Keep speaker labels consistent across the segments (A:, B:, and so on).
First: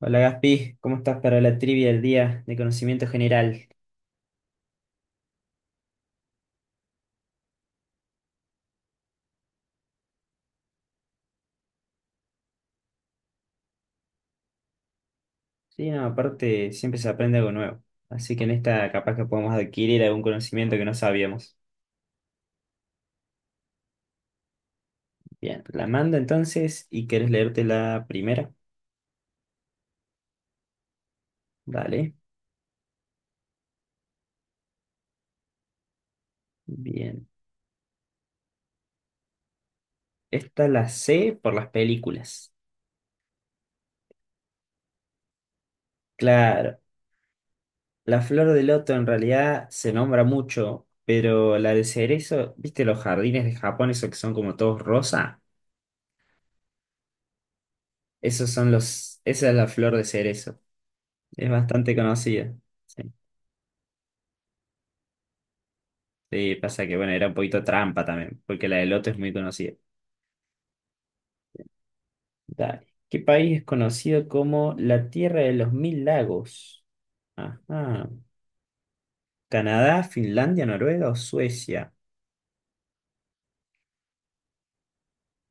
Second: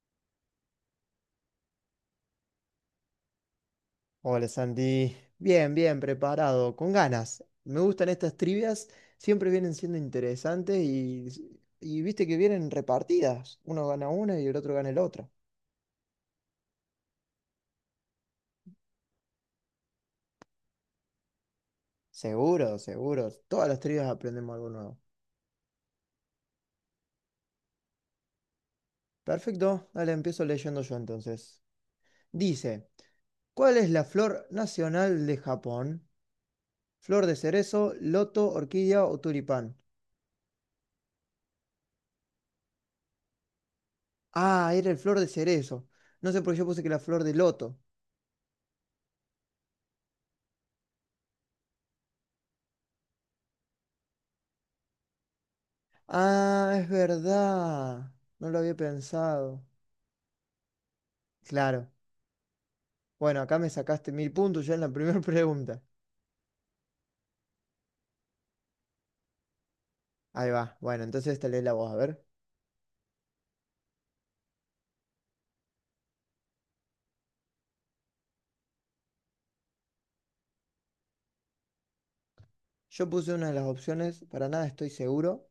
A: Hola Gaspi, ¿cómo estás para la trivia del día de conocimiento general?
B: Hola Santi, bien, bien, preparado, con ganas. Me gustan estas trivias, siempre vienen siendo interesantes y viste que vienen repartidas. Uno gana una y el otro gana el otro.
A: Sí, no, aparte siempre se aprende algo nuevo, así que en esta capaz que podemos adquirir algún conocimiento que no sabíamos.
B: Seguro, seguro. Todas las trivias aprendemos algo nuevo.
A: Bien, la mando entonces y querés leerte la primera.
B: Perfecto, dale, empiezo leyendo yo entonces.
A: Dale,
B: Dice, ¿cuál es la flor nacional de Japón?
A: bien.
B: ¿Flor de cerezo, loto, orquídea o tulipán?
A: Esta la sé por las películas.
B: Ah, era el flor de cerezo. No sé por qué yo
A: Claro,
B: puse que la flor de loto.
A: la flor de loto en realidad se nombra mucho, pero la de cerezo, ¿viste los jardines de Japón, esos que son como todos rosa?
B: Ah, es verdad. No lo había
A: Esa es
B: pensado.
A: la flor de cerezo. Es
B: Claro.
A: bastante conocida. Sí.
B: Bueno, acá me sacaste 1000 puntos ya en la primera pregunta.
A: Sí, pasa que, bueno, era un poquito trampa también, porque la de Loto es muy conocida.
B: Ahí va. Bueno, entonces esta lees la voz. A ver.
A: Dale. ¿Qué país es conocido como la Tierra de los Mil Lagos? Ajá. ¿Canadá, Finlandia, Noruega o Suecia?
B: Yo puse una de las opciones, para nada estoy seguro.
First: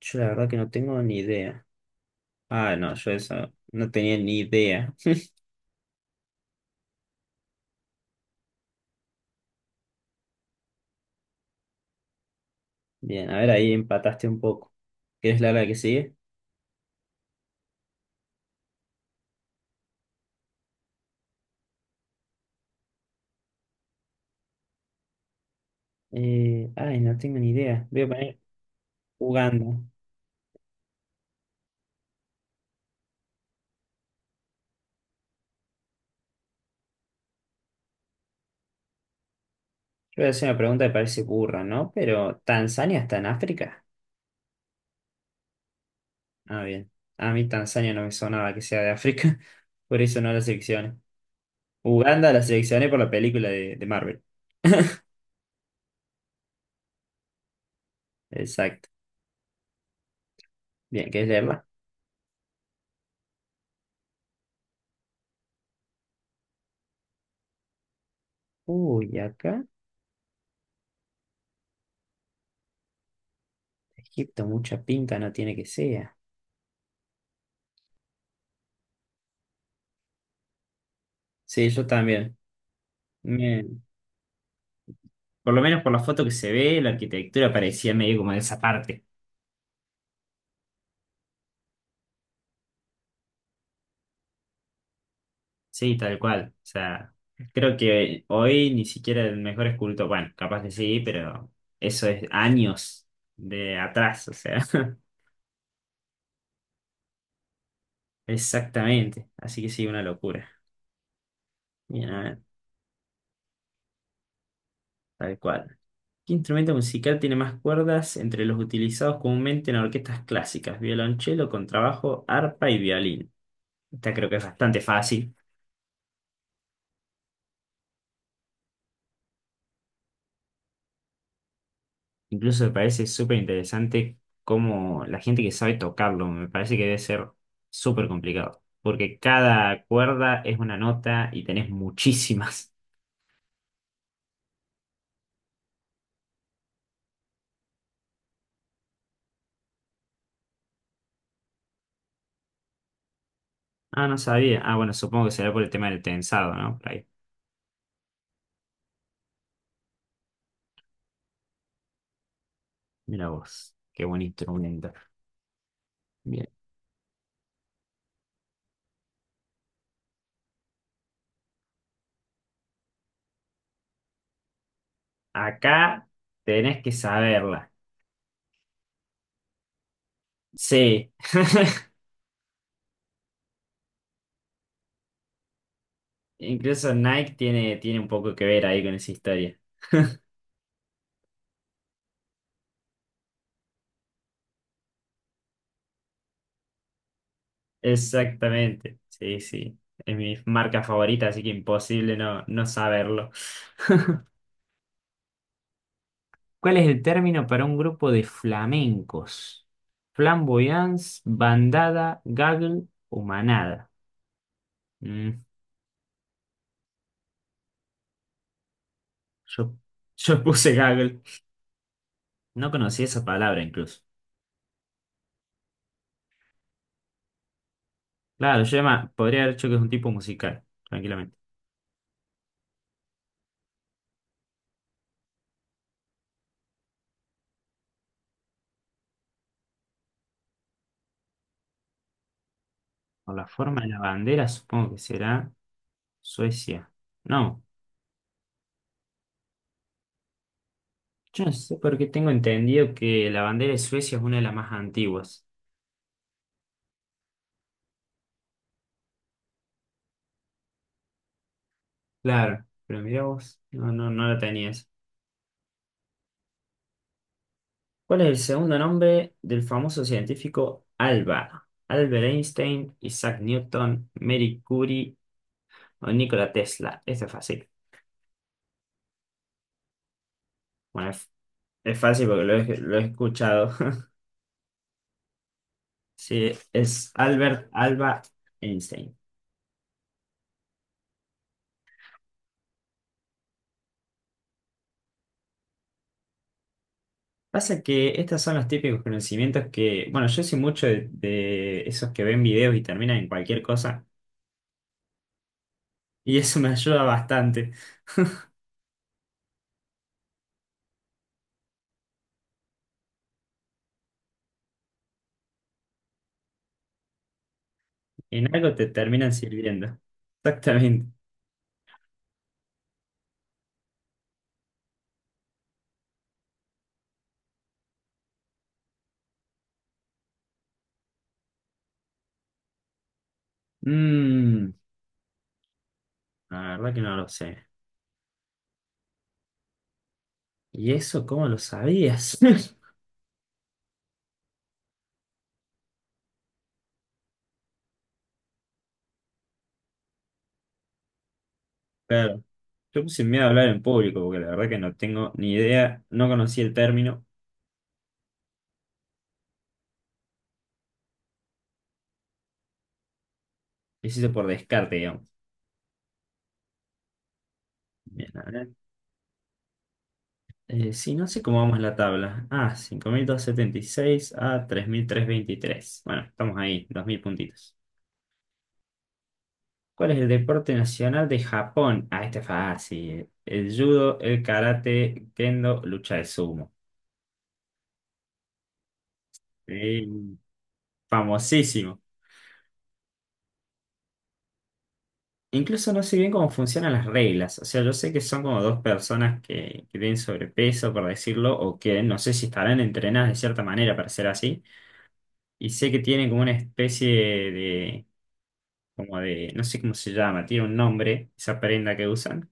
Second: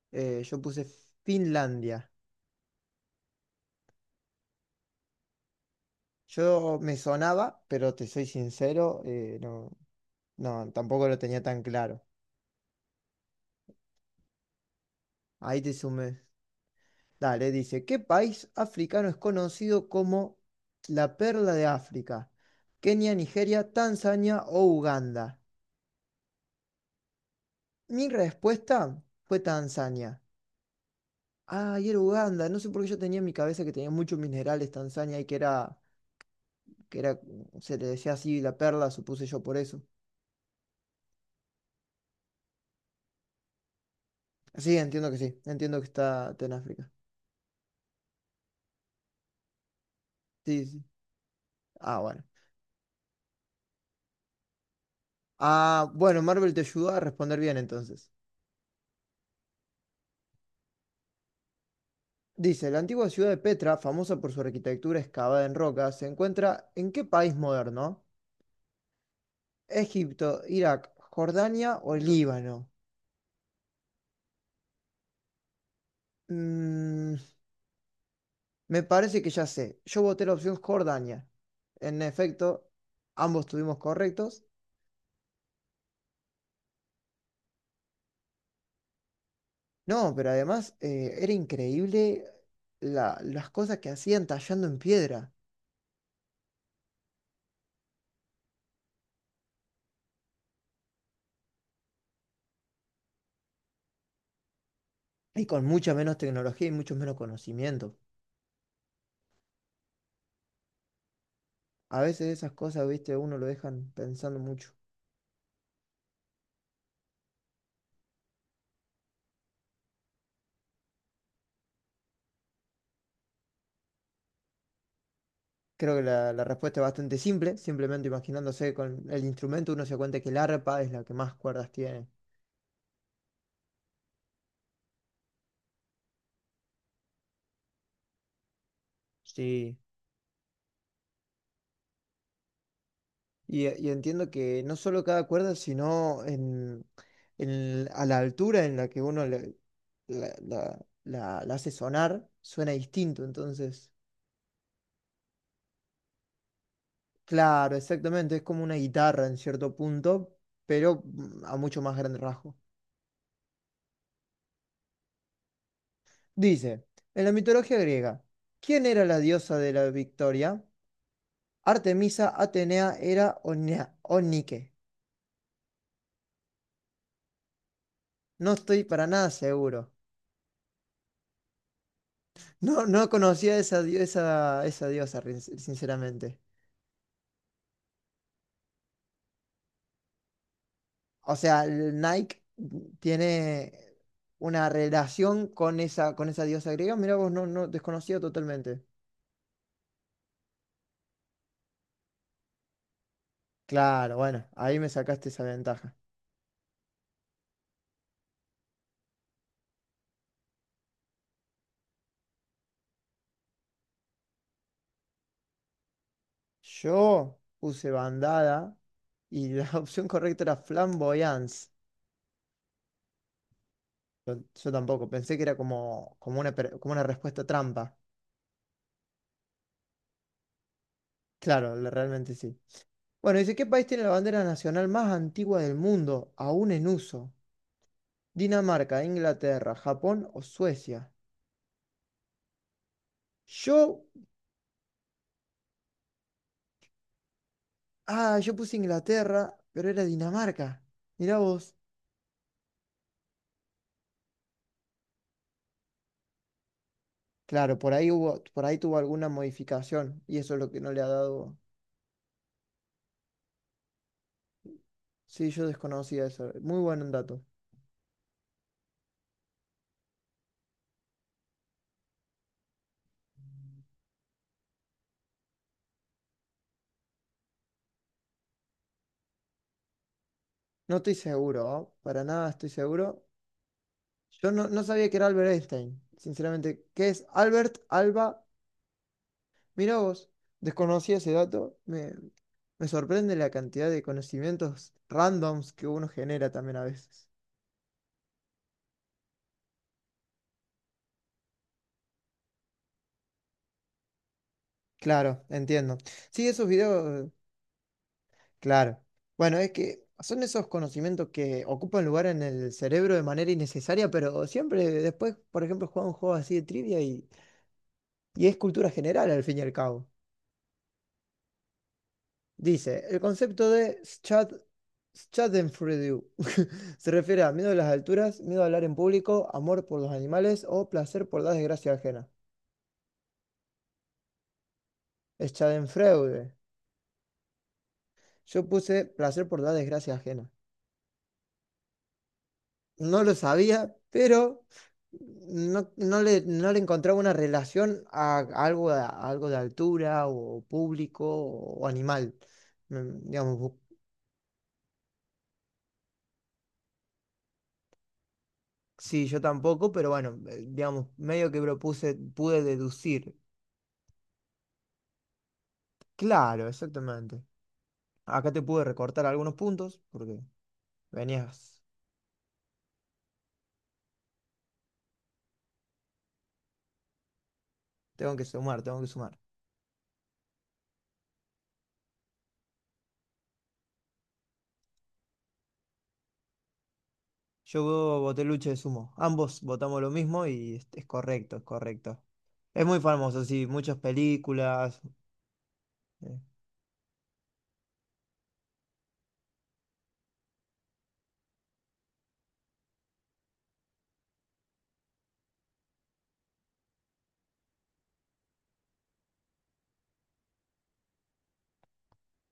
A: Yo la
B: Eh,
A: verdad que
B: yo
A: no
B: puse
A: tengo ni idea.
B: Finlandia.
A: Ah, no, yo eso no tenía ni idea.
B: Yo me sonaba, pero te soy sincero, no, no, tampoco lo tenía tan claro.
A: Bien, a ver, ahí empataste un poco. ¿Quieres la
B: Ahí
A: hora que
B: te
A: sigue?
B: sumé. Dale, dice, ¿qué país africano es conocido como la perla de África? Kenia, Nigeria, Tanzania o Uganda.
A: Ay, no tengo ni idea. Voy a
B: Mi
A: poner
B: respuesta fue
A: jugando.
B: Tanzania. Ah, y era Uganda. No sé por qué yo tenía en mi cabeza que tenía muchos minerales Tanzania y que era, que era, se le decía así la perla, supuse yo por eso.
A: Yo voy a hacer una pregunta que parece burra, ¿no? Pero, ¿Tanzania está en África?
B: Sí. Entiendo que está en
A: Ah, bien.
B: África.
A: A mí Tanzania no me sonaba que sea de África, por eso no la
B: Sí, sí. Sí.
A: seleccioné.
B: Ah, bueno.
A: Uganda la seleccioné por la película de Marvel.
B: Ah, bueno, Marvel te ayudó a responder bien entonces.
A: Exacto. Bien, ¿querés leerla?
B: Dice, ¿la antigua ciudad de Petra, famosa por su arquitectura excavada en roca, se encuentra en qué país moderno?
A: Uy, acá
B: Egipto, Irak, Jordania o Líbano.
A: Egipto mucha pinta no tiene que sea.
B: Mm, Me parece que ya sé. Yo voté la opción Jordania.
A: Sí, yo
B: En
A: también.
B: efecto, ambos
A: Me-
B: estuvimos correctos.
A: Por lo menos por la foto que se ve, la arquitectura parecía medio como de esa parte.
B: No, pero además era increíble las cosas que hacían tallando en piedra
A: Sí, tal cual. O sea, creo que hoy ni siquiera el mejor escultor, bueno, capaz que sí, pero eso es años de atrás, o sea.
B: y con mucha menos tecnología y mucho menos conocimiento.
A: Exactamente, así que sí, una locura.
B: A
A: Bien, a
B: veces
A: ver,
B: esas cosas, viste, uno lo dejan pensando mucho.
A: tal cual. ¿Qué instrumento musical tiene más cuerdas entre los utilizados comúnmente en orquestas clásicas? Violonchelo, contrabajo, arpa y violín. Esta creo que es bastante fácil.
B: Creo que la respuesta es bastante simple, simplemente imaginándose con el instrumento uno se da cuenta que el arpa es la que más cuerdas tiene.
A: Incluso me parece súper interesante cómo la gente que sabe tocarlo, me parece que debe ser súper complicado, porque
B: Sí,
A: cada cuerda es una nota y tenés muchísimas.
B: y entiendo que no solo cada cuerda, sino en a la altura en la que uno le- la- la- la hace sonar, suena distinto. Entonces,
A: Ah, no sabía. Ah, bueno, supongo que será por el tema del tensado, ¿no? Por ahí.
B: claro, exactamente, es como una guitarra en cierto punto, pero a mucho más grande rasgo.
A: Mira vos, qué buen instrumento. Bien.
B: Dice, en la mitología griega, ¿quién era la diosa de la victoria? Artemisa, Atenea era Onike.
A: Acá tenés que saberla.
B: No estoy para nada seguro.
A: Sí.
B: No, no conocía esa diosa, sinceramente.
A: Incluso Nike tiene, tiene un poco que ver ahí con esa historia.
B: O sea, el Nike tiene una relación con esa diosa griega. Mira vos, no, no, desconocía totalmente.
A: Exactamente. Sí, sí. Es mi marca favorita, así que imposible no, no saberlo.
B: Claro, bueno, ahí me sacaste esa ventaja.
A: ¿Cuál es el término para un grupo de flamencos? Flamboyance, bandada, gaggle o manada. Mm,
B: Yo puse bandada y la
A: yo,
B: opción
A: Yo
B: correcta era
A: puse gaggle.
B: flamboyance.
A: No conocí esa palabra incluso.
B: Yo, yo tampoco, pensé que era como una respuesta trampa.
A: Claro, yo llama- podría haber dicho que es un tipo musical, tranquilamente.
B: Claro, realmente sí. Bueno, dice, ¿qué país tiene la bandera nacional más antigua del mundo, aún en uso? ¿Dinamarca, Inglaterra, Japón o Suecia?
A: Por la forma de la
B: Yo
A: bandera, supongo que será Suecia. No,
B: Ah, yo puse Inglaterra, pero era Dinamarca. Mirá
A: yo no
B: vos.
A: sé por qué tengo entendido que la bandera de Suecia es una de las más antiguas.
B: Claro, por ahí tuvo alguna modificación y eso es lo que no le ha dado.
A: Claro, pero mirá vos, no, no, no la tenías.
B: Sí, yo desconocía eso. Muy buen dato.
A: ¿Cuál es el segundo nombre del famoso científico Alba? Albert Einstein, Isaac Newton, Marie Curie o Nikola Tesla. Esto es fácil.
B: No
A: Bueno,
B: estoy seguro, ¿oh?
A: es
B: Para
A: fácil porque
B: nada
A: lo
B: estoy
A: he, lo he
B: seguro.
A: escuchado.
B: Yo no sabía que era Albert Einstein,
A: Sí,
B: sinceramente. ¿Qué
A: es
B: es
A: Albert
B: Albert
A: Alba
B: Alba?
A: Einstein.
B: Mirá vos, desconocía ese dato. Me sorprende la cantidad de conocimientos randoms que uno genera también a veces.
A: Pasa que estos son los típicos conocimientos que, bueno, yo soy mucho de esos que ven videos y terminan en cualquier cosa,
B: Claro, entiendo.
A: y
B: Sí,
A: eso me
B: esos
A: ayuda
B: videos.
A: bastante.
B: Claro. Bueno, es que son esos conocimientos que ocupan lugar en el cerebro de manera innecesaria, pero siempre después, por ejemplo, juega un juego así de trivia y
A: En
B: es
A: algo te
B: cultura general
A: terminan
B: al fin y al
A: sirviendo.
B: cabo.
A: Exactamente.
B: Dice, el concepto de Schadenfreude se refiere a miedo a las alturas, miedo a hablar en público, amor por los animales o placer por la desgracia ajena.
A: Mm,
B: Schadenfreude.
A: la verdad que no lo sé.
B: Yo puse placer por la desgracia ajena.
A: ¿Y eso cómo lo sabías?
B: No lo sabía, pero no le encontraba una relación a algo, a algo de altura o público o animal.
A: Claro, yo puse miedo a
B: Digamos,
A: hablar en público, porque la verdad que no tengo ni idea, no conocí el término,
B: sí, yo tampoco, pero bueno, digamos, medio que propuse, pude deducir.
A: lo hice por descarte, digamos.
B: Claro, exactamente.
A: Bien, a
B: Acá te
A: ver.
B: pude recortar algunos puntos porque
A: Sí, no sé cómo vamos en
B: venías,
A: la tabla. Ah, 5276 a 3323. Bueno, estamos ahí, 2000 puntitos.
B: tengo que sumar, tengo que sumar.
A: ¿Cuál es el deporte nacional de Japón? Ah, este es fácil. El judo, el karate, kendo, lucha de sumo.
B: Yo voté lucha de sumo. Ambos votamos
A: Eh,
B: lo mismo y es correcto, es
A: famosísimo.
B: correcto. Es muy famoso, sí, muchas películas.
A: Incluso no sé bien
B: eh,
A: cómo funcionan las reglas. O sea, yo sé que son como dos personas que tienen sobrepeso, por decirlo, o que no sé si estarán entrenadas de cierta manera para ser así. Y sé que tienen como una especie de, como de, no sé cómo se llama, tiene un nombre, esa prenda que usan.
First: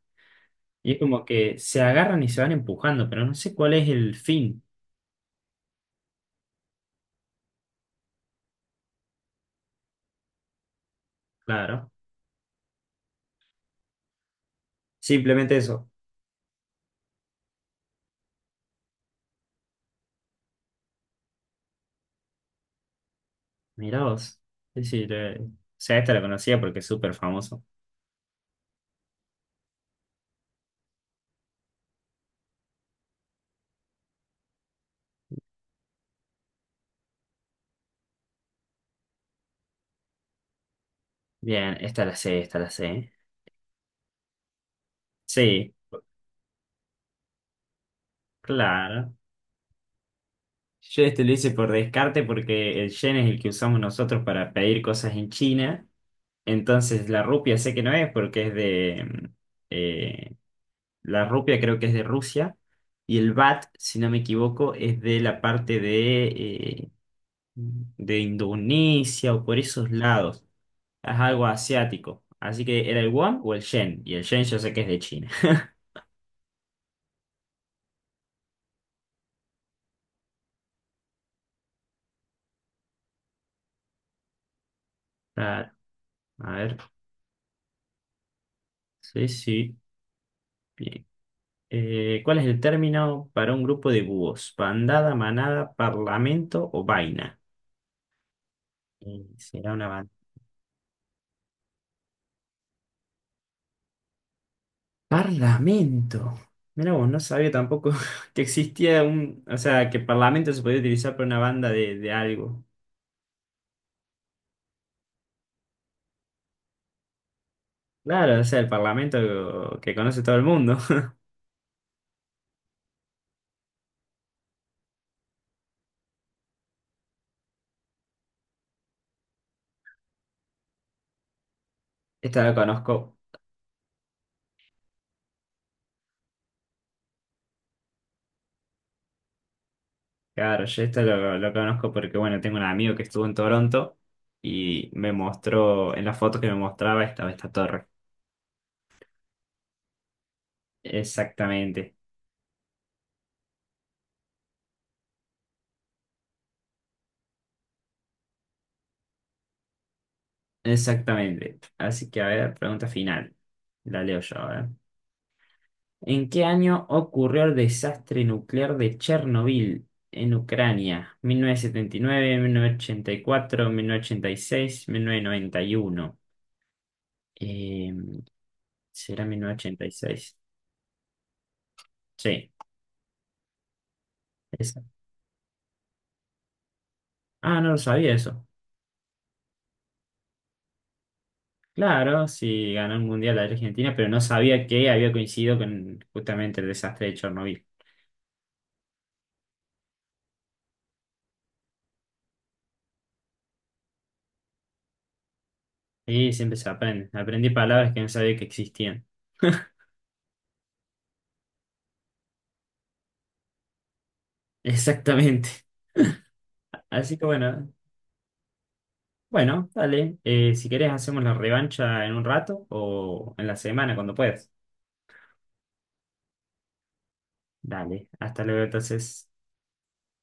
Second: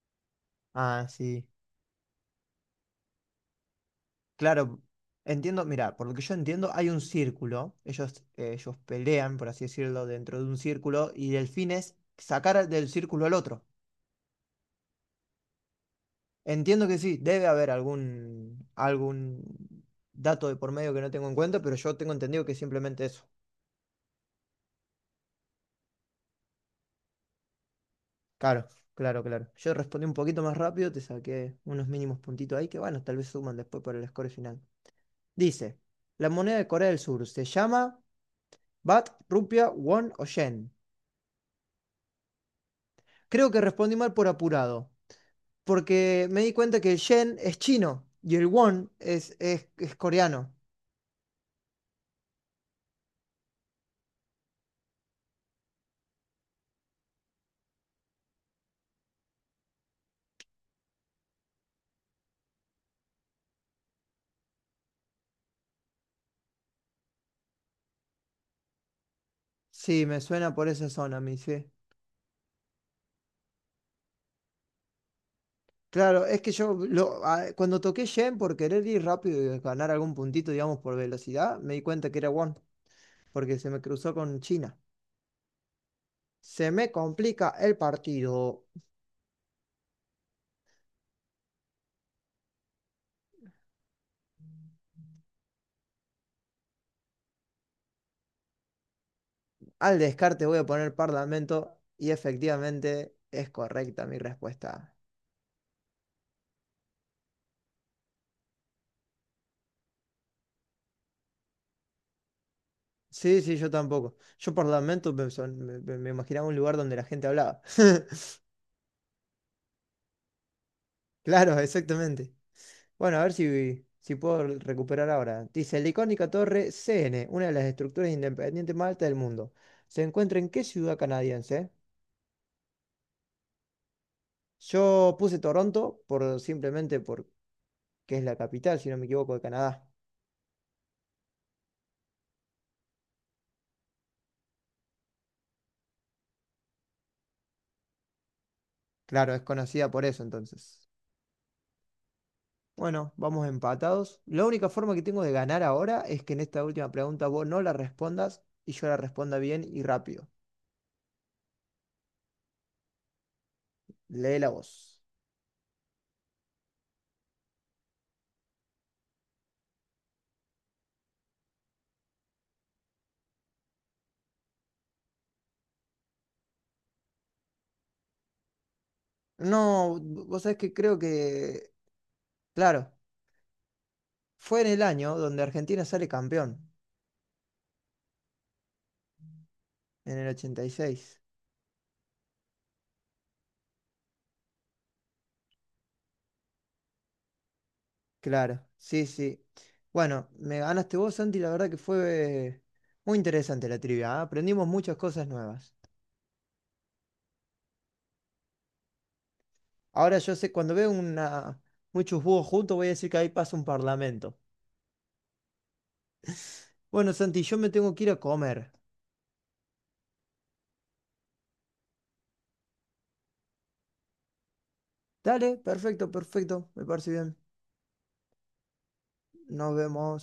A: Y es
B: Ah,
A: como
B: sí.
A: que se agarran y se van empujando, pero no sé cuál es el fin,
B: Claro, entiendo, mira, por lo que yo entiendo, hay un círculo, ellos pelean, por así decirlo, dentro de un círculo, y el fin
A: claro.
B: es sacar del círculo al otro.
A: Simplemente eso.
B: Entiendo que sí, debe haber algún dato de por medio que no tengo en cuenta, pero yo tengo entendido que es simplemente eso.
A: Mirá vos. Es decir, o sea, esta la conocía porque es súper famoso.
B: Claro, claro, claro. Yo respondí un poquito más rápido, te saqué unos mínimos puntitos ahí que, bueno, tal vez suman después por el score final. Dice, la moneda de Corea del Sur se llama Bat, Rupia, Won o Yen.
A: Bien, esta la sé, esta la sé.
B: Creo que respondí mal por apurado,
A: Sí,
B: porque me di cuenta que el yen es chino y el won
A: claro.
B: es coreano.
A: Yo este lo hice por descarte porque el yen es el que usamos nosotros para pedir cosas en China. Entonces la rupia sé que no es porque es de, eh, La rupia creo que es de Rusia y el bat, si no me equivoco, es de la parte de Indonesia o por esos
B: Sí, me
A: lados.
B: suena por esa
A: Es
B: zona a mí,
A: algo
B: sí.
A: asiático. Así que era el won o el yen. Y el yen yo sé que es de China.
B: Claro, es que yo cuando toqué yen por querer ir rápido y ganar algún puntito, digamos, por velocidad, me di cuenta que era won, porque se me cruzó con China.
A: Claro. A
B: Se
A: ver.
B: me complica el partido.
A: Sí, sí. Bien. ¿Cuál es el término para un grupo de búhos? ¿Bandada, manada, parlamento o vaina? ¿Será una
B: Al
A: bandada?
B: descarte voy a poner parlamento y efectivamente es correcta mi respuesta.
A: Parlamento. Mira vos, no sabía tampoco que existía un, o sea, que parlamento se podía utilizar para una banda de algo.
B: Sí, sí, yo tampoco. Yo por Lamento me, son- me- me- me imaginaba un lugar donde la gente hablaba.
A: Claro, o sea, el parlamento que conoce todo el mundo.
B: Claro, exactamente. Bueno, a ver si puedo recuperar ahora. Dice, la icónica torre CN, una de las estructuras independientes más altas del mundo. ¿Se encuentra en qué ciudad canadiense?
A: Esta lo conozco,
B: Yo puse Toronto por simplemente porque es la capital, si no me equivoco, de Canadá.
A: claro, yo esta lo conozco porque, bueno, tengo un amigo que estuvo en Toronto y me mostró, en las fotos que me mostraba estaba esta torre.
B: Claro, es conocida por eso entonces.
A: Exactamente,
B: Bueno, vamos empatados. La única forma que tengo de ganar ahora es que en esta última pregunta vos no la respondas y yo la responda bien y rápido.
A: exactamente. Así que, a ver, pregunta final. La leo yo
B: Lee la
A: ahora.
B: voz.
A: ¿En qué año ocurrió el desastre nuclear de Chernobyl en Ucrania? ¿1979, 1984, 1986, 1991? Eh, ¿Será
B: No,
A: 1986?
B: vos sabés que creo que,
A: Sí,
B: claro, fue en
A: esa.
B: el año donde Argentina sale campeón,
A: Ah, no lo sabía eso.
B: en el 86.
A: Claro, sí, ganó el Mundial la Argentina, pero no sabía que había coincidido con justamente el desastre de Chernobyl.
B: Claro, sí, sí. Bueno, me ganaste vos, Santi, la verdad que fue muy interesante la trivia, ¿ah? Aprendimos muchas cosas nuevas.
A: Sí, siempre se aprende. Aprendí palabras que no sabía que existían.
B: Ahora yo sé, cuando veo muchos búhos juntos, voy a decir que ahí pasa un parlamento.
A: Exactamente.
B: Bueno,
A: Así que
B: Santi, yo me
A: bueno.
B: tengo que ir a comer.
A: Bueno, dale. Si querés, hacemos la revancha en un rato o en la semana, cuando puedas.
B: Dale, perfecto, perfecto. Me parece bien.
A: Dale, hasta luego entonces.
B: Nos vemos.